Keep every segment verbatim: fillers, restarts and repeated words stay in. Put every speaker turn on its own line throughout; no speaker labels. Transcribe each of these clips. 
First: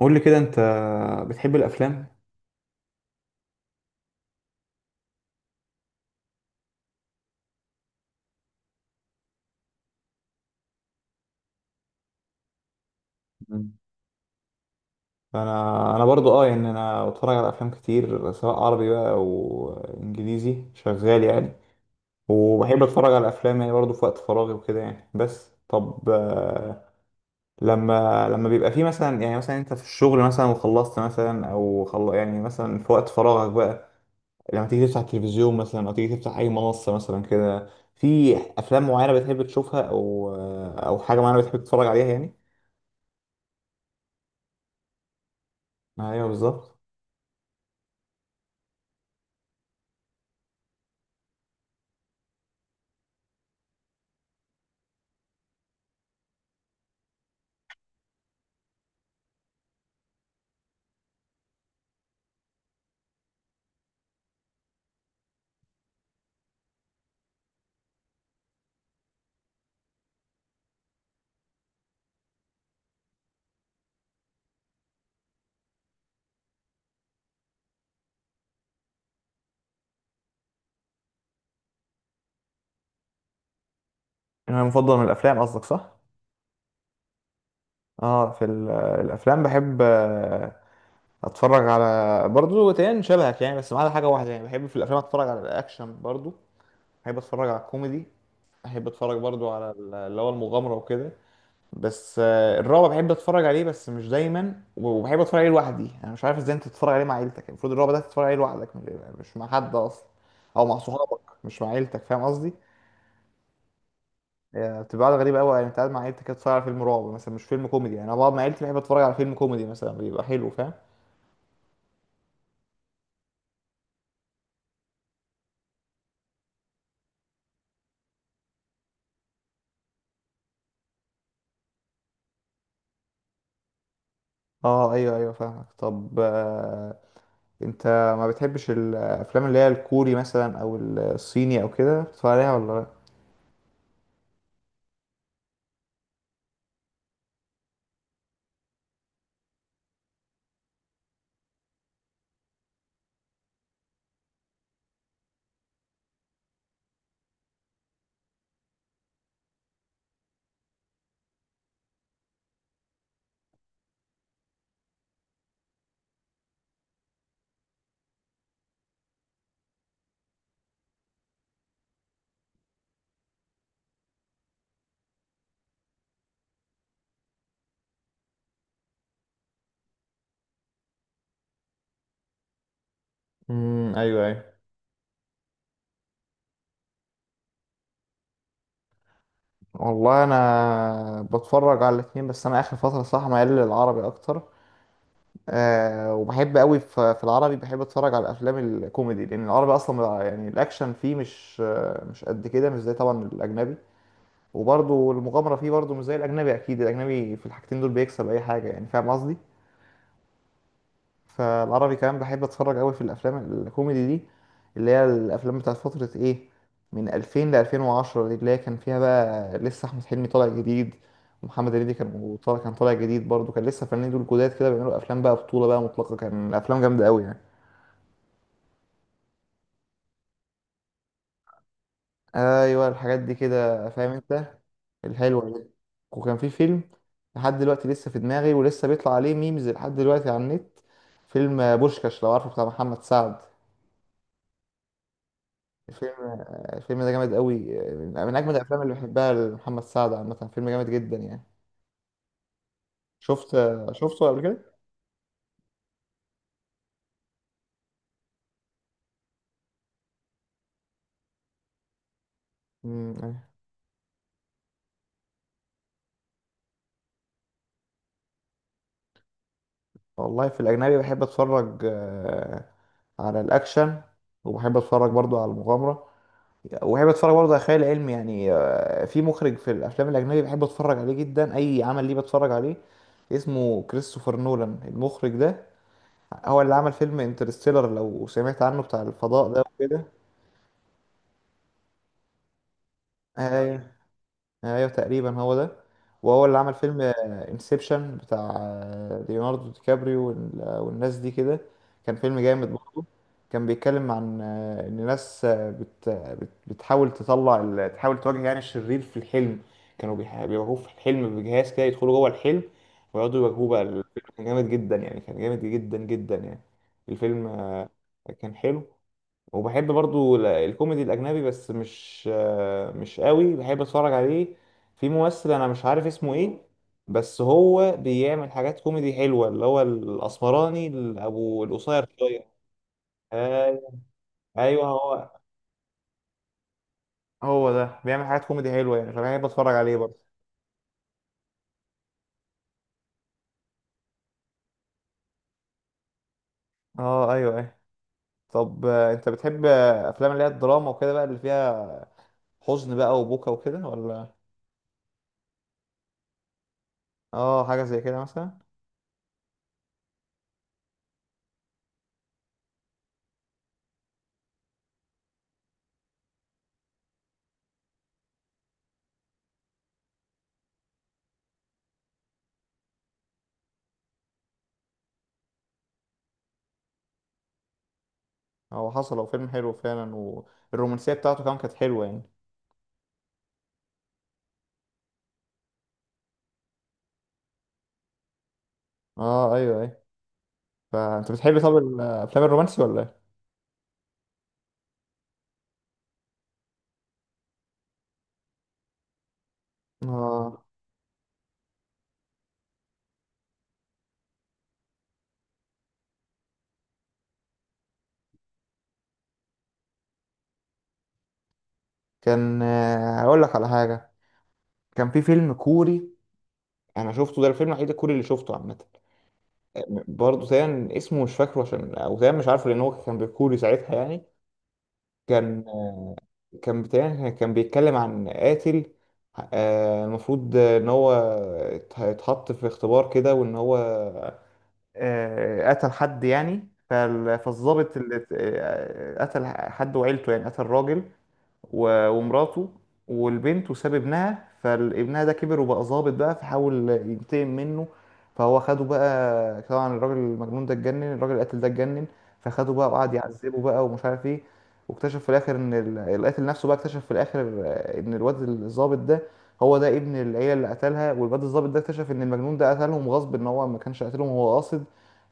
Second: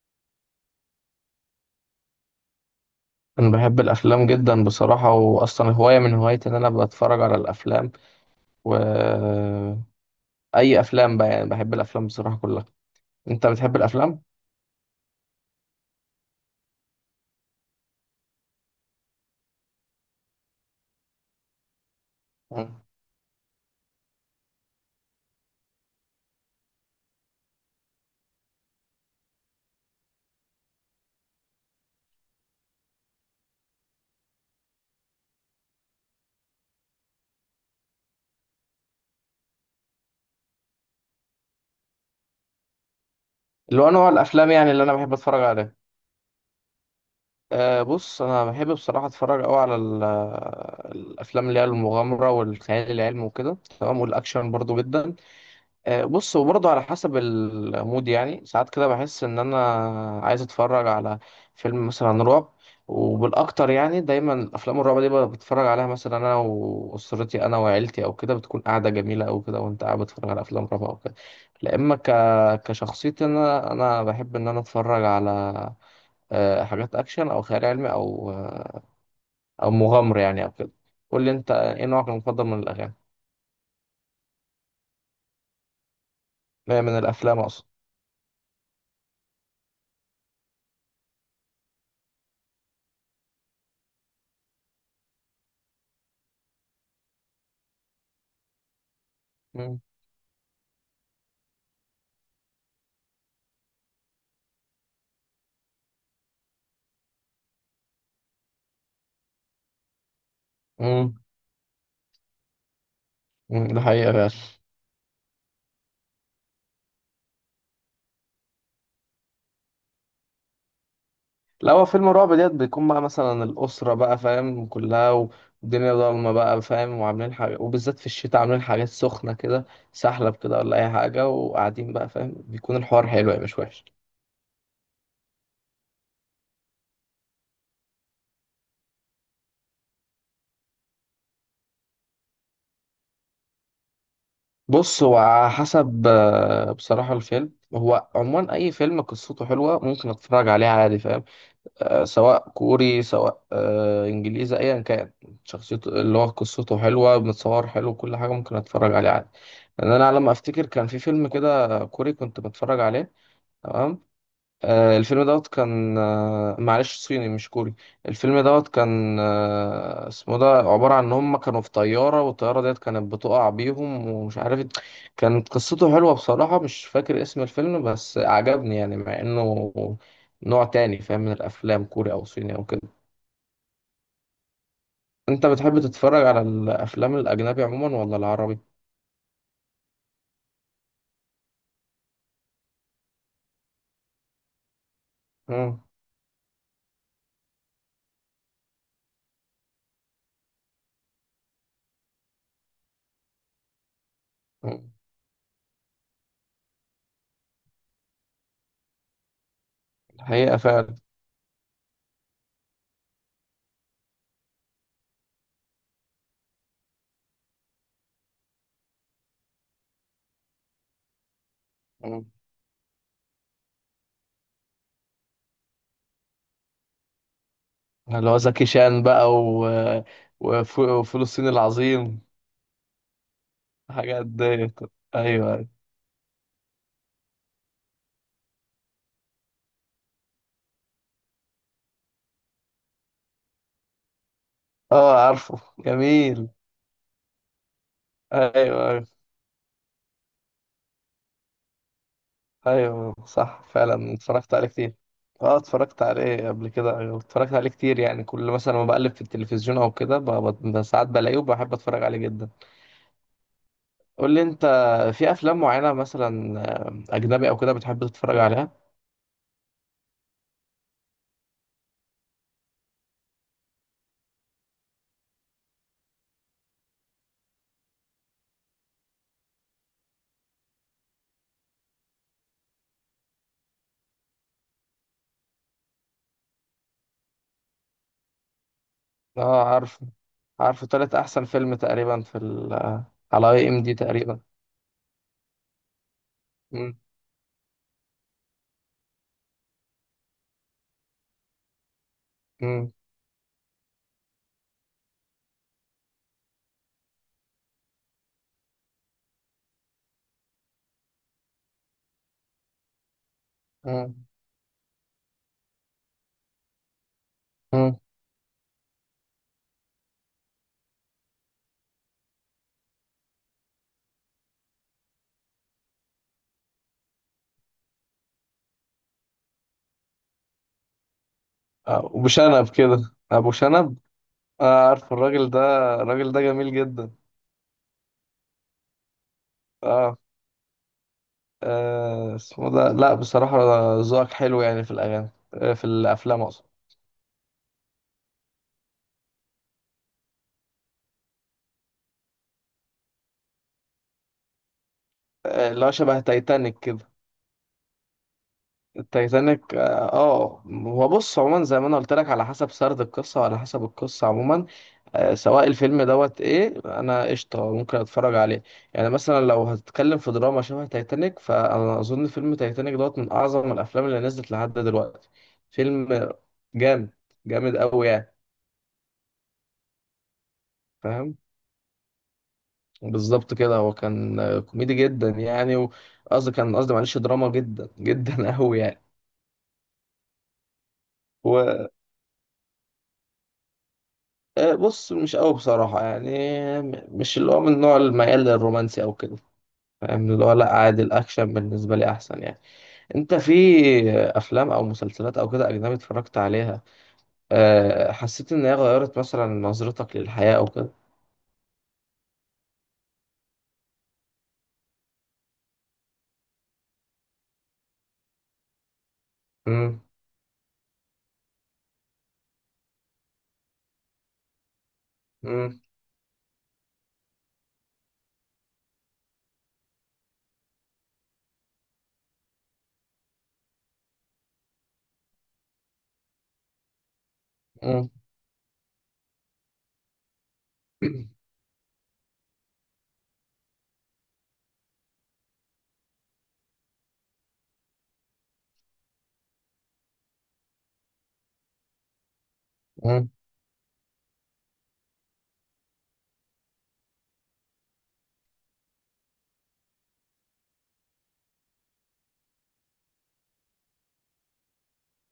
قول لي كده، انت بتحب الافلام؟
أنا بحب الأفلام جدا بصراحة، وأصلا هواية من هوايتي إن أنا بتفرج على الأفلام، وأي أفلام بقى، يعني بحب الأفلام بصراحة كلها. أنت
مم.
بتحب الأفلام؟
انا انا برضو اه يعني انا بتفرج على افلام كتير سواء عربي بقى او انجليزي شغال يعني.
مم.
وبحب اتفرج على افلام يعني برضو في وقت فراغي وكده يعني، بس طب آه، لما لما بيبقى في مثلا، يعني مثلا انت في الشغل مثلا وخلصت مثلا او خل... يعني مثلا في وقت فراغك بقى، لما تيجي تفتح التلفزيون مثلا او تيجي تفتح اي منصة مثلا كده، في افلام معينة بتحب تشوفها او او حاجة معينة بتحب تتفرج عليها يعني.
اللي هو نوع الأفلام يعني اللي أنا بحب أتفرج عليها.
ايوه، بالظبط.
أه بص، أنا بحب بصراحة أتفرج أوي على ال- الأفلام اللي هي المغامرة والخيال العلمي وكده، تمام، والأكشن برضو جدا. آه، بص هو برضه على حسب المود، يعني ساعات كده بحس ان انا عايز اتفرج على فيلم مثلا رعب، وبالاكتر يعني دايما افلام الرعب دي بقى بتفرج عليها مثلا انا واسرتي، انا وعيلتي او كده، بتكون قاعده جميله او كده، وانت قاعد بتتفرج على افلام رعب او كده. لا اما ك... كشخصيتي انا انا بحب ان انا اتفرج على آه، حاجات اكشن او خيال علمي او آه، او مغامره يعني او كده. قول لي انت ايه نوعك المفضل من الاغاني،
انا مفضل من الافلام قصدك، صح؟
آه، من الافلام اقصد.
اه، في ال- الافلام بحب آه، اتفرج على برضو تاني شبهك يعني، بس ما عدا حاجه واحده يعني. بحب في الافلام اتفرج على الاكشن برضو، بحب اتفرج على الكوميدي، بحب اتفرج برضو على
مم.
ال- اللي هو المغامره وكده. بس آه، الرعب بحب اتفرج عليه بس مش دايما، وبحب اتفرج عليه لوحدي، انا مش عارف ازاي انت تتفرج عليه مع عيلتك، المفروض الرعب ده تتفرج عليه لوحدك، مش مش مع حد اصلا، او مع
مم.
صحابك، مش مع عيلتك، فاهم قصدي؟
مم. ده حقيقة فعلا.
يعني بتبقى قاعدة غريبة قوي، يعني انت قاعد مع عيلتك كده بتتفرج على فيلم رعب مثلا مش فيلم كوميدي، يعني انا بقعد مع عيلتي بحب اتفرج على فيلم كوميدي مثلا بيبقى حلو، فاهم؟
لا، هو فيلم رعب ديت بيكون بقى مثلا الأسرة بقى فاهم كلها و- والدنيا ضلمة بقى فاهم، وعاملين حاجة، وبالذات في الشتاء عاملين حاجات سخنة كده، سحلب كده ولا أي حاجة، وقاعدين بقى فاهم بيكون الحوار حلو يعني، مش وحش.
اه، ايوه ايوه، فاهمك. طب آه، انت ما بتحبش الافلام اللي هي الكوري مثلا او الصيني او كده بتتفرج عليها ولا لا؟
بص هو على حسب آه، بصراحة الفيلم هو عموما أي فيلم قصته حلوة ممكن أتفرج عليه عادي فاهم. آه، سواء كوري، سواء آه، انجليزي، ايا كان شخصيته، اللي هو قصته حلوه، متصور حلو، كل حاجه ممكن اتفرج عليه عادي. لان انا على ما افتكر كان في فيلم كده كوري كنت بتفرج عليه، تمام. آه، الفيلم دوت كان آه، معلش صيني مش كوري. الفيلم دوت كان آه، اسمه ده عبارة عن ان هم كانوا في طيارة، والطيارة ديت كانت بتقع بيهم ومش عارف، كانت قصته حلوة بصراحة. مش فاكر اسم الفيلم بس عجبني يعني، مع انه نوع تاني فاهم من الافلام كوري او صيني او كده.
امم ايوه ايوه.
انت بتحب تتفرج على الافلام الاجنبي عموما ولا العربي؟
والله انا بتفرج على الاثنين، بس انا اخر فتره صراحه ميال للعربي اكتر.
مم.
أه وبحب قوي في في العربي بحب اتفرج على الافلام الكوميدي، لان العربي اصلا بقى- يعني الاكشن فيه مش آه، مش قد كده، مش زي طبعا الاجنبي.
مم.
وبرضه المغامرة فيه برضه مش زي الأجنبي، أكيد الأجنبي في الحاجتين دول بيكسب أي حاجة، يعني فاهم قصدي؟
الحقيقة فعلا.
فالعربي كمان بحب أتفرج أوي في الأفلام الكوميدي دي، اللي هي الأفلام بتاعت فترة إيه؟ من ألفين ل ألفين وعشرة دي، اللي هي كان فيها بقى لسه أحمد حلمي طالع جديد، ومحمد هنيدي
مم.
كان طالع كان طالع جديد برضه، كان لسه فنانين دول جداد كده بيعملوا أفلام بقى بطولة بقى مطلقة، كان أفلام جامدة أوي يعني.
اللي هو زكي شان بقى و... وف- وفلسطين العظيم.
ايوه، الحاجات دي كده فاهم
حاجات
انت،
ديت. ايوه
الحلوه
ايوه.
دي. وكان في فيلم لحد دلوقتي لسه في دماغي، ولسه بيطلع عليه ميمز لحد دلوقتي على النت، فيلم بوشكاش لو عارفه بتاع محمد سعد.
اه عارفه،
الفيلم
جميل.
الفيلم ده جامد قوي، من من
ايوه
اجمد الافلام اللي
ايوه.
بحبها لمحمد سعد، عامه فيلم جامد جدا يعني.
ايوه
شفت
صح فعلا،
شفته قبل
اتفرجت عليه
كده؟
كتير. اه اتفرجت عليه قبل كده، أيوة، اتفرجت عليه كتير يعني، كل مثلا ما بقلب في التلفزيون او كده ب- ب- ساعات بلاقيه، وبحب اتفرج عليه جدا.
مم.
قول لي انت، في افلام معينه مثلا آه، اجنبي او كده بتحب تتفرج عليها؟
والله في الاجنبي بحب اتفرج آه، على الاكشن، وبحب اتفرج برضو على المغامره، وبحب اتفرج برضه على خيال علمي يعني. آه، في مخرج في الافلام الاجنبي بحب اتفرج عليه جدا، اي عمل ليه بتفرج عليه، اسمه كريستوفر نولان المخرج ده، هو اللي عمل فيلم انترستيلر لو سمعت عنه بتاع الفضاء ده
اه
وكده.
عارفه، عارفه تالت احسن فيلم تقريبا في ال آه، على اي
آه،
ام دي تقريبا.
ايوه تقريبا هو ده. وهو اللي عمل
مم،
فيلم انسبشن بتاع آه، ليوناردو دي كابريو وال- آه، والناس دي كده، كان فيلم جامد
مم،
برضه. كان بيتكلم عن آه، ان ناس آه، بت بت- بتحاول تطلع ال- تحاول تواجه يعني الشرير في الحلم، كانوا بيح- بيواجهوه في الحلم بجهاز كده، يدخلوا جوه الحلم ويقعدوا يواجهوه بقى، الفيلم
مم،
كان جامد جدا يعني، كان جامد جدا جدا يعني. الفيلم آه،
مم.
كان حلو. وبحب برضو ال- الكوميدي الاجنبي بس مش آه، مش قوي بحب اتفرج عليه. في ممثل انا مش عارف اسمه ايه، بس هو بيعمل حاجات كوميدي حلوه، اللي هو الاسمراني ابو القصير
آه، ابو
شويه.
شنب كده، ابو
أي-
شنب.
ايوه،
آه عارف
هو.
الراجل ده، الراجل ده جميل جدا.
هو ده بيعمل حاجات كوميدي حلوه يعني، فبحب اتفرج عليه
اه،
برضه.
آه اسمه ده، لا بصراحة، ذوقك حلو يعني في الأغاني، آه في الأفلام أقصد.
اه، ايوه ايوه. طب آه، انت بتحب آه، افلام اللي هي الدراما وكده بقى، اللي فيها حزن بقى وبكا وكده ولا؟
آه اللي هو شبه تايتانيك كده.
اه، حاجه زي كده مثلا.
التايتانيك، اه. آه، هو بص عموما زي ما انا قلت لك على حسب سرد القصة وعلى حسب القصة عموما، آه سواء الفيلم دوت ايه انا، قشطة، ممكن اتفرج عليه. يعني مثلا لو هتتكلم في دراما شبه تايتانيك، فانا اظن فيلم تايتانيك دوت من اعظم الافلام اللي نزلت لحد دلوقتي. فيلم جامد، جامد قوي يعني.
هو حصل هو فيلم حلو فعلا، والرومانسيه
فاهم،
بتاعته كمان كانت حلوه يعني.
بالظبط كده. هو كان آه، كوميدي جدا يعني، وقصدي كان قصدي، معلش، دراما جدا جدا قوي يعني.
اه، ايوه ايوه، فانت بتحب طب
هو
الافلام الرومانسي ولا ايه؟
آه، بص مش قوي بصراحة يعني، م- مش اللي هو من نوع الميال للرومانسي او كده، فاهم اللي هو،
اه،
لا عادي، الاكشن بالنسبة لي احسن يعني. انت في افلام او مسلسلات او كده اجنبي اتفرجت عليها، آه، حسيت ان هي غيرت مثلا نظرتك للحياة او كده؟
كان آه، هقول لك على حاجه، كان في فيلم كوري انا شفته ده الفيلم الوحيد الكوري اللي شفته عامه. آه،
امم.
برضه تقريبا اسمه مش فاكره، عشان او تقريبا مش عارفه لان هو كان بالكوري ساعتها يعني. كان
امم.
كان تقريبا كان بيتكلم عن قاتل، آه، المفروض ان هو ات- اتحط في اختبار كده، وان هو آه، قتل حد يعني، فال- فالضابط
امم.
اللي ات- آه، قتل حد وعيلته، يعني قتل راجل و- ومراته والبنت وساب ابنها. فابنها ده كبر وبقى ظابط بقى، فحاول ينتقم منه، فهو خده بقى طبعا، الراجل المجنون ده اتجنن، الراجل القاتل ده اتجنن، فخده بقى وقعد
امم.
يعذبه بقى ومش عارف ايه. واكتشف في الاخر ان ال- القاتل نفسه بقى اكتشف في الاخر آه، ان الواد الظابط ده هو ده ابن العيله اللي قتلها، والواد الظابط ده اكتشف ان المجنون ده قتلهم غصب، ان هو ما كانش قاتلهم هو قاصد.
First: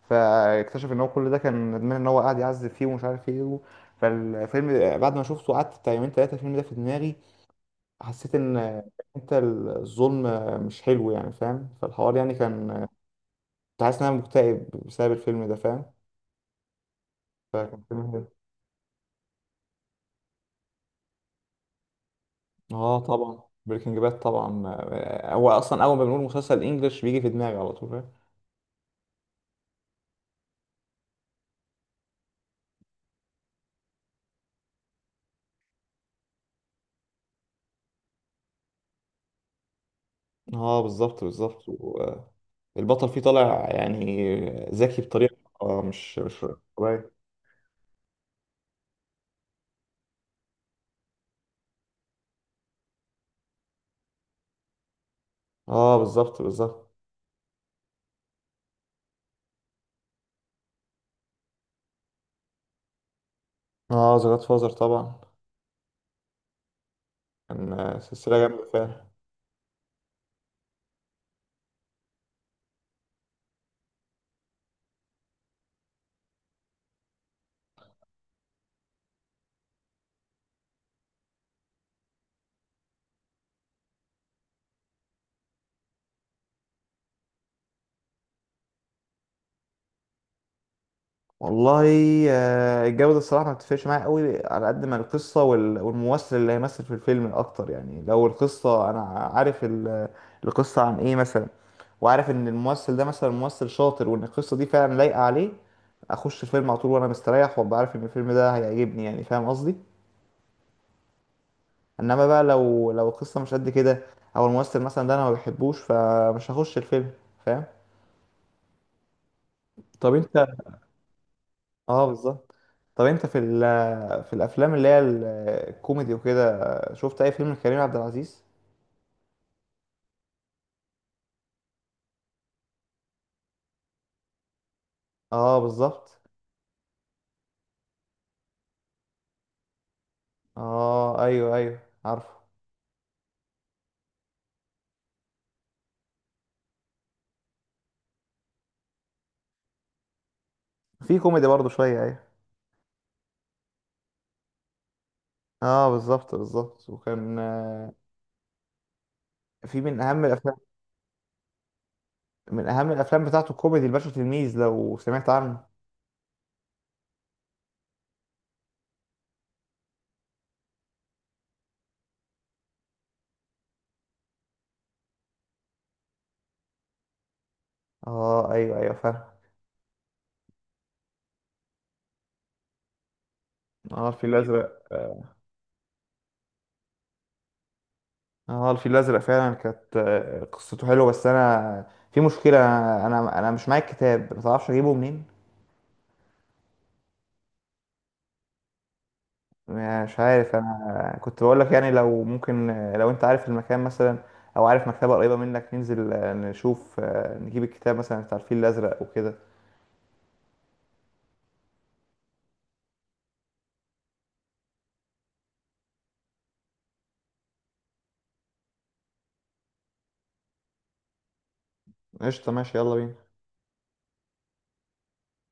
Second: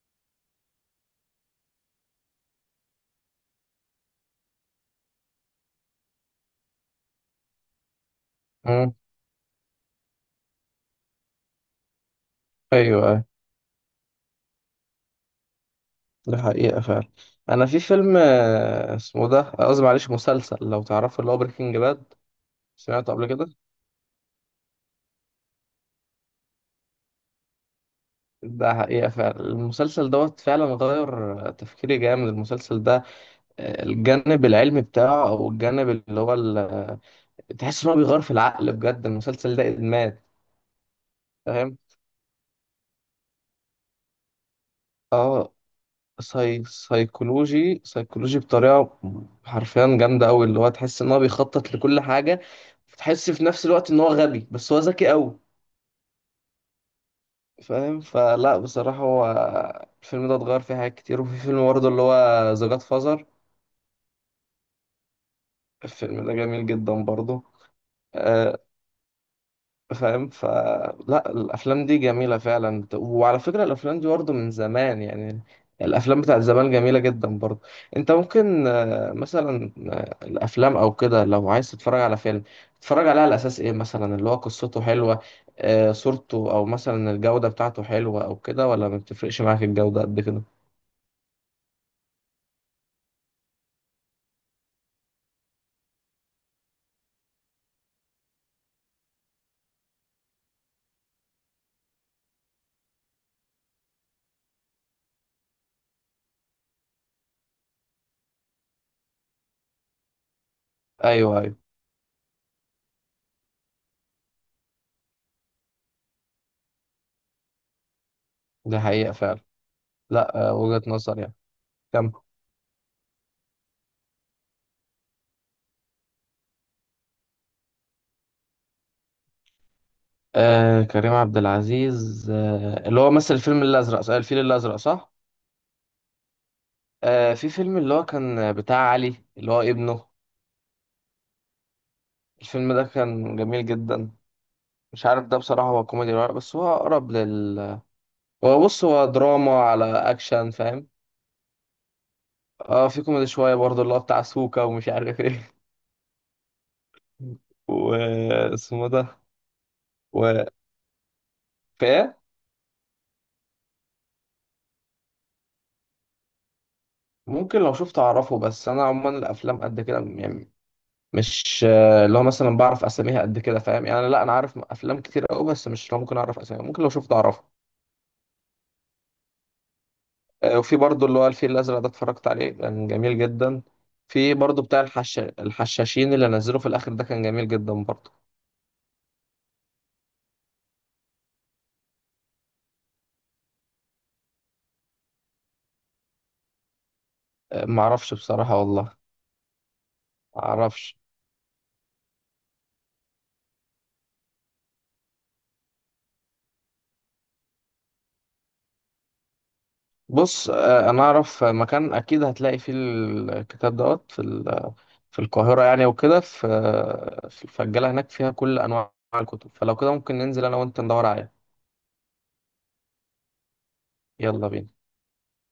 فاكتشف ان هو كل ده كان ندمان ان هو قاعد يعذب فيه ومش عارف ايه. فالفيلم بعد ما شفته قعدت بتاع يومين تلاتة الفيلم ده في دماغي، حسيت ان انت الظلم مش حلو يعني، فاهم؟ فالحوار يعني كان،
ايوه أيوه.
كنت حاسس ان انا مكتئب بسبب الفيلم ده، فاهم؟
ده حقيقة فعلا. أنا في
فكان فيلم
فيلم
حلو.
آه، اسمه ده، آه، قصدي معلش مسلسل لو تعرفه اللي هو بريكنج باد.
اه،
سمعته قبل
طبعا
كده.
بريكنج باد، طبعا. هو اصلا اول ما بنقول مسلسل انجلش بيجي في دماغي على طول، فاهم؟
ده حقيقة فعلا، المسلسل دوت فعلا غير آه، تفكيري جامد المسلسل ده. آه، الجانب العلمي بتاعه أو الجانب اللي هو ال- آه، تحس إن هو بيغير في العقل بجد، المسلسل ده إدمان
اه، بالظبط بالظبط،
فاهم.
والبطل فيه طالع يعني ذكي بطريقة
اه
آه، مش مش
ساي...
طبيعية.
سايكولوجي سايكولوجي بطريقة حرفيا جامدة أوي، اللي هو تحس إن هو بيخطط لكل حاجة، تحس في نفس الوقت إن هو غبي بس هو ذكي أوي.
اه، بالظبط بالظبط.
فاهم فلا بصراحة، هو الفيلم ده اتغير فيه حاجات كتير، وفي فيلم برضه اللي هو ذا جاد فازر،
اه، ذا جاد فازر طبعا،
الفيلم ده جميل جدا برضه
كان سلسلة
آه،
جامدة فعلا.
فاهم. فلا الأفلام دي جميلة فعلا، وعلى فكرة الأفلام دي برضه من زمان يعني، الأفلام بتاعت زمان جميلة جدا برضه. أنت ممكن آه، مثلا آه، الأفلام أو كده لو عايز تتفرج على فيلم، تتفرج عليه على أساس إيه؟ مثلا اللي هو قصته حلوة، آه، صورته، أو مثلا الجودة بتاعته حلوة أو كده، ولا ما بتفرقش معاك الجودة قد كده؟
والله آه، الجودة الصراحة ما بتفرقش معايا قوي على قد ما القصة وال- والممثل اللي هيمثل في الفيلم أكتر، يعني لو القصة أنا عارف ال- القصة عن إيه مثلا، وعارف إن الممثل ده مثلا ممثل شاطر، وإن القصة دي فعلا لايقة عليه، أخش الفيلم على طول وأنا مستريح، وأبقى عارف إن الفيلم ده هيعجبني يعني، فاهم قصدي؟
أيوه أيوه.
إنما بقى لو لو القصة مش قد كده، أو الممثل مثلا ده أنا ما بحبوش فمش هخش الفيلم، فاهم؟
ده حقيقة فعلا.
طب أنت.
لا آه، وجهة نظر يعني.
آه،
كم.
بالظبط. طب أنت في ال في الافلام اللي هي ال- الكوميدي وكده، شفت اي فيلم لكريم عبد العزيز؟
آه كريم عبد العزيز، آه اللي هو مثل الفيلم الأزرق صح؟ الفيل الأزرق صح؟
اه، بالظبط.
آه في فيلم اللي هو كان بتاع علي اللي هو ابنه.
اه، ايوه ايوه، عارفه.
الفيلم ده كان جميل جدا. مش عارف ده بصراحة، هو كوميدي ولا لأ، بس هو أقرب لل هو بص، هو دراما على أكشن فاهم.
في كوميدي برضه شويه، ايوه.
اه في كوميدي شوية برضه اللي هو بتاع سوكا ومش عارف ايه
اه، بالظبط بالظبط. وكان آه،
واسمه ده
في من اهم
و...
الافلام
فايه.
من اهم الافلام بتاعته الكوميدي الباشا تلميذ لو سمعت عنه.
ممكن لو شفت اعرفه، بس انا عموما الافلام قد كده يعني، مش آه، اللي هو مثلا بعرف اساميها قد كده، فاهم يعني، لا انا عارف افلام كتير قوي بس مش اللي هو ممكن اعرف اساميها، ممكن لو شفت اعرفها.
اه، ايوه ايوه، فاهم.
آه، وفي برضو اللي هو الفيل الازرق ده، اتفرجت عليه كان جميل جدا.
اه، الفيل
في برضو بتاع
الازرق.
الحش... الحشاشين اللي نزلوه في الاخر ده، كان جميل جدا برضو.
اه، الفيل الازرق فعلا كانت آه، قصته حلوه، بس انا في مشكله، انا انا مش معايا الكتاب. ما تعرفش اجيبه منين؟
آه، معرفش بصراحة والله.
مش عارف،
معرفش.
انا كنت بقول لك يعني لو ممكن، لو انت عارف المكان مثلا، او عارف مكتبه قريبه منك ننزل آه، نشوف آه، نجيب الكتاب مثلا بتاع الفيل الازرق وكده.
بص آه، انا اعرف مكان اكيد هتلاقي فيه الكتاب دوت في ال... في القاهرة يعني، وكده، في في الفجالة هناك، فيها كل انواع الكتب، فلو كده ممكن ننزل انا وانت ندور عليه.
قشطه، ماشي، يلا بينا.
يلا بينا.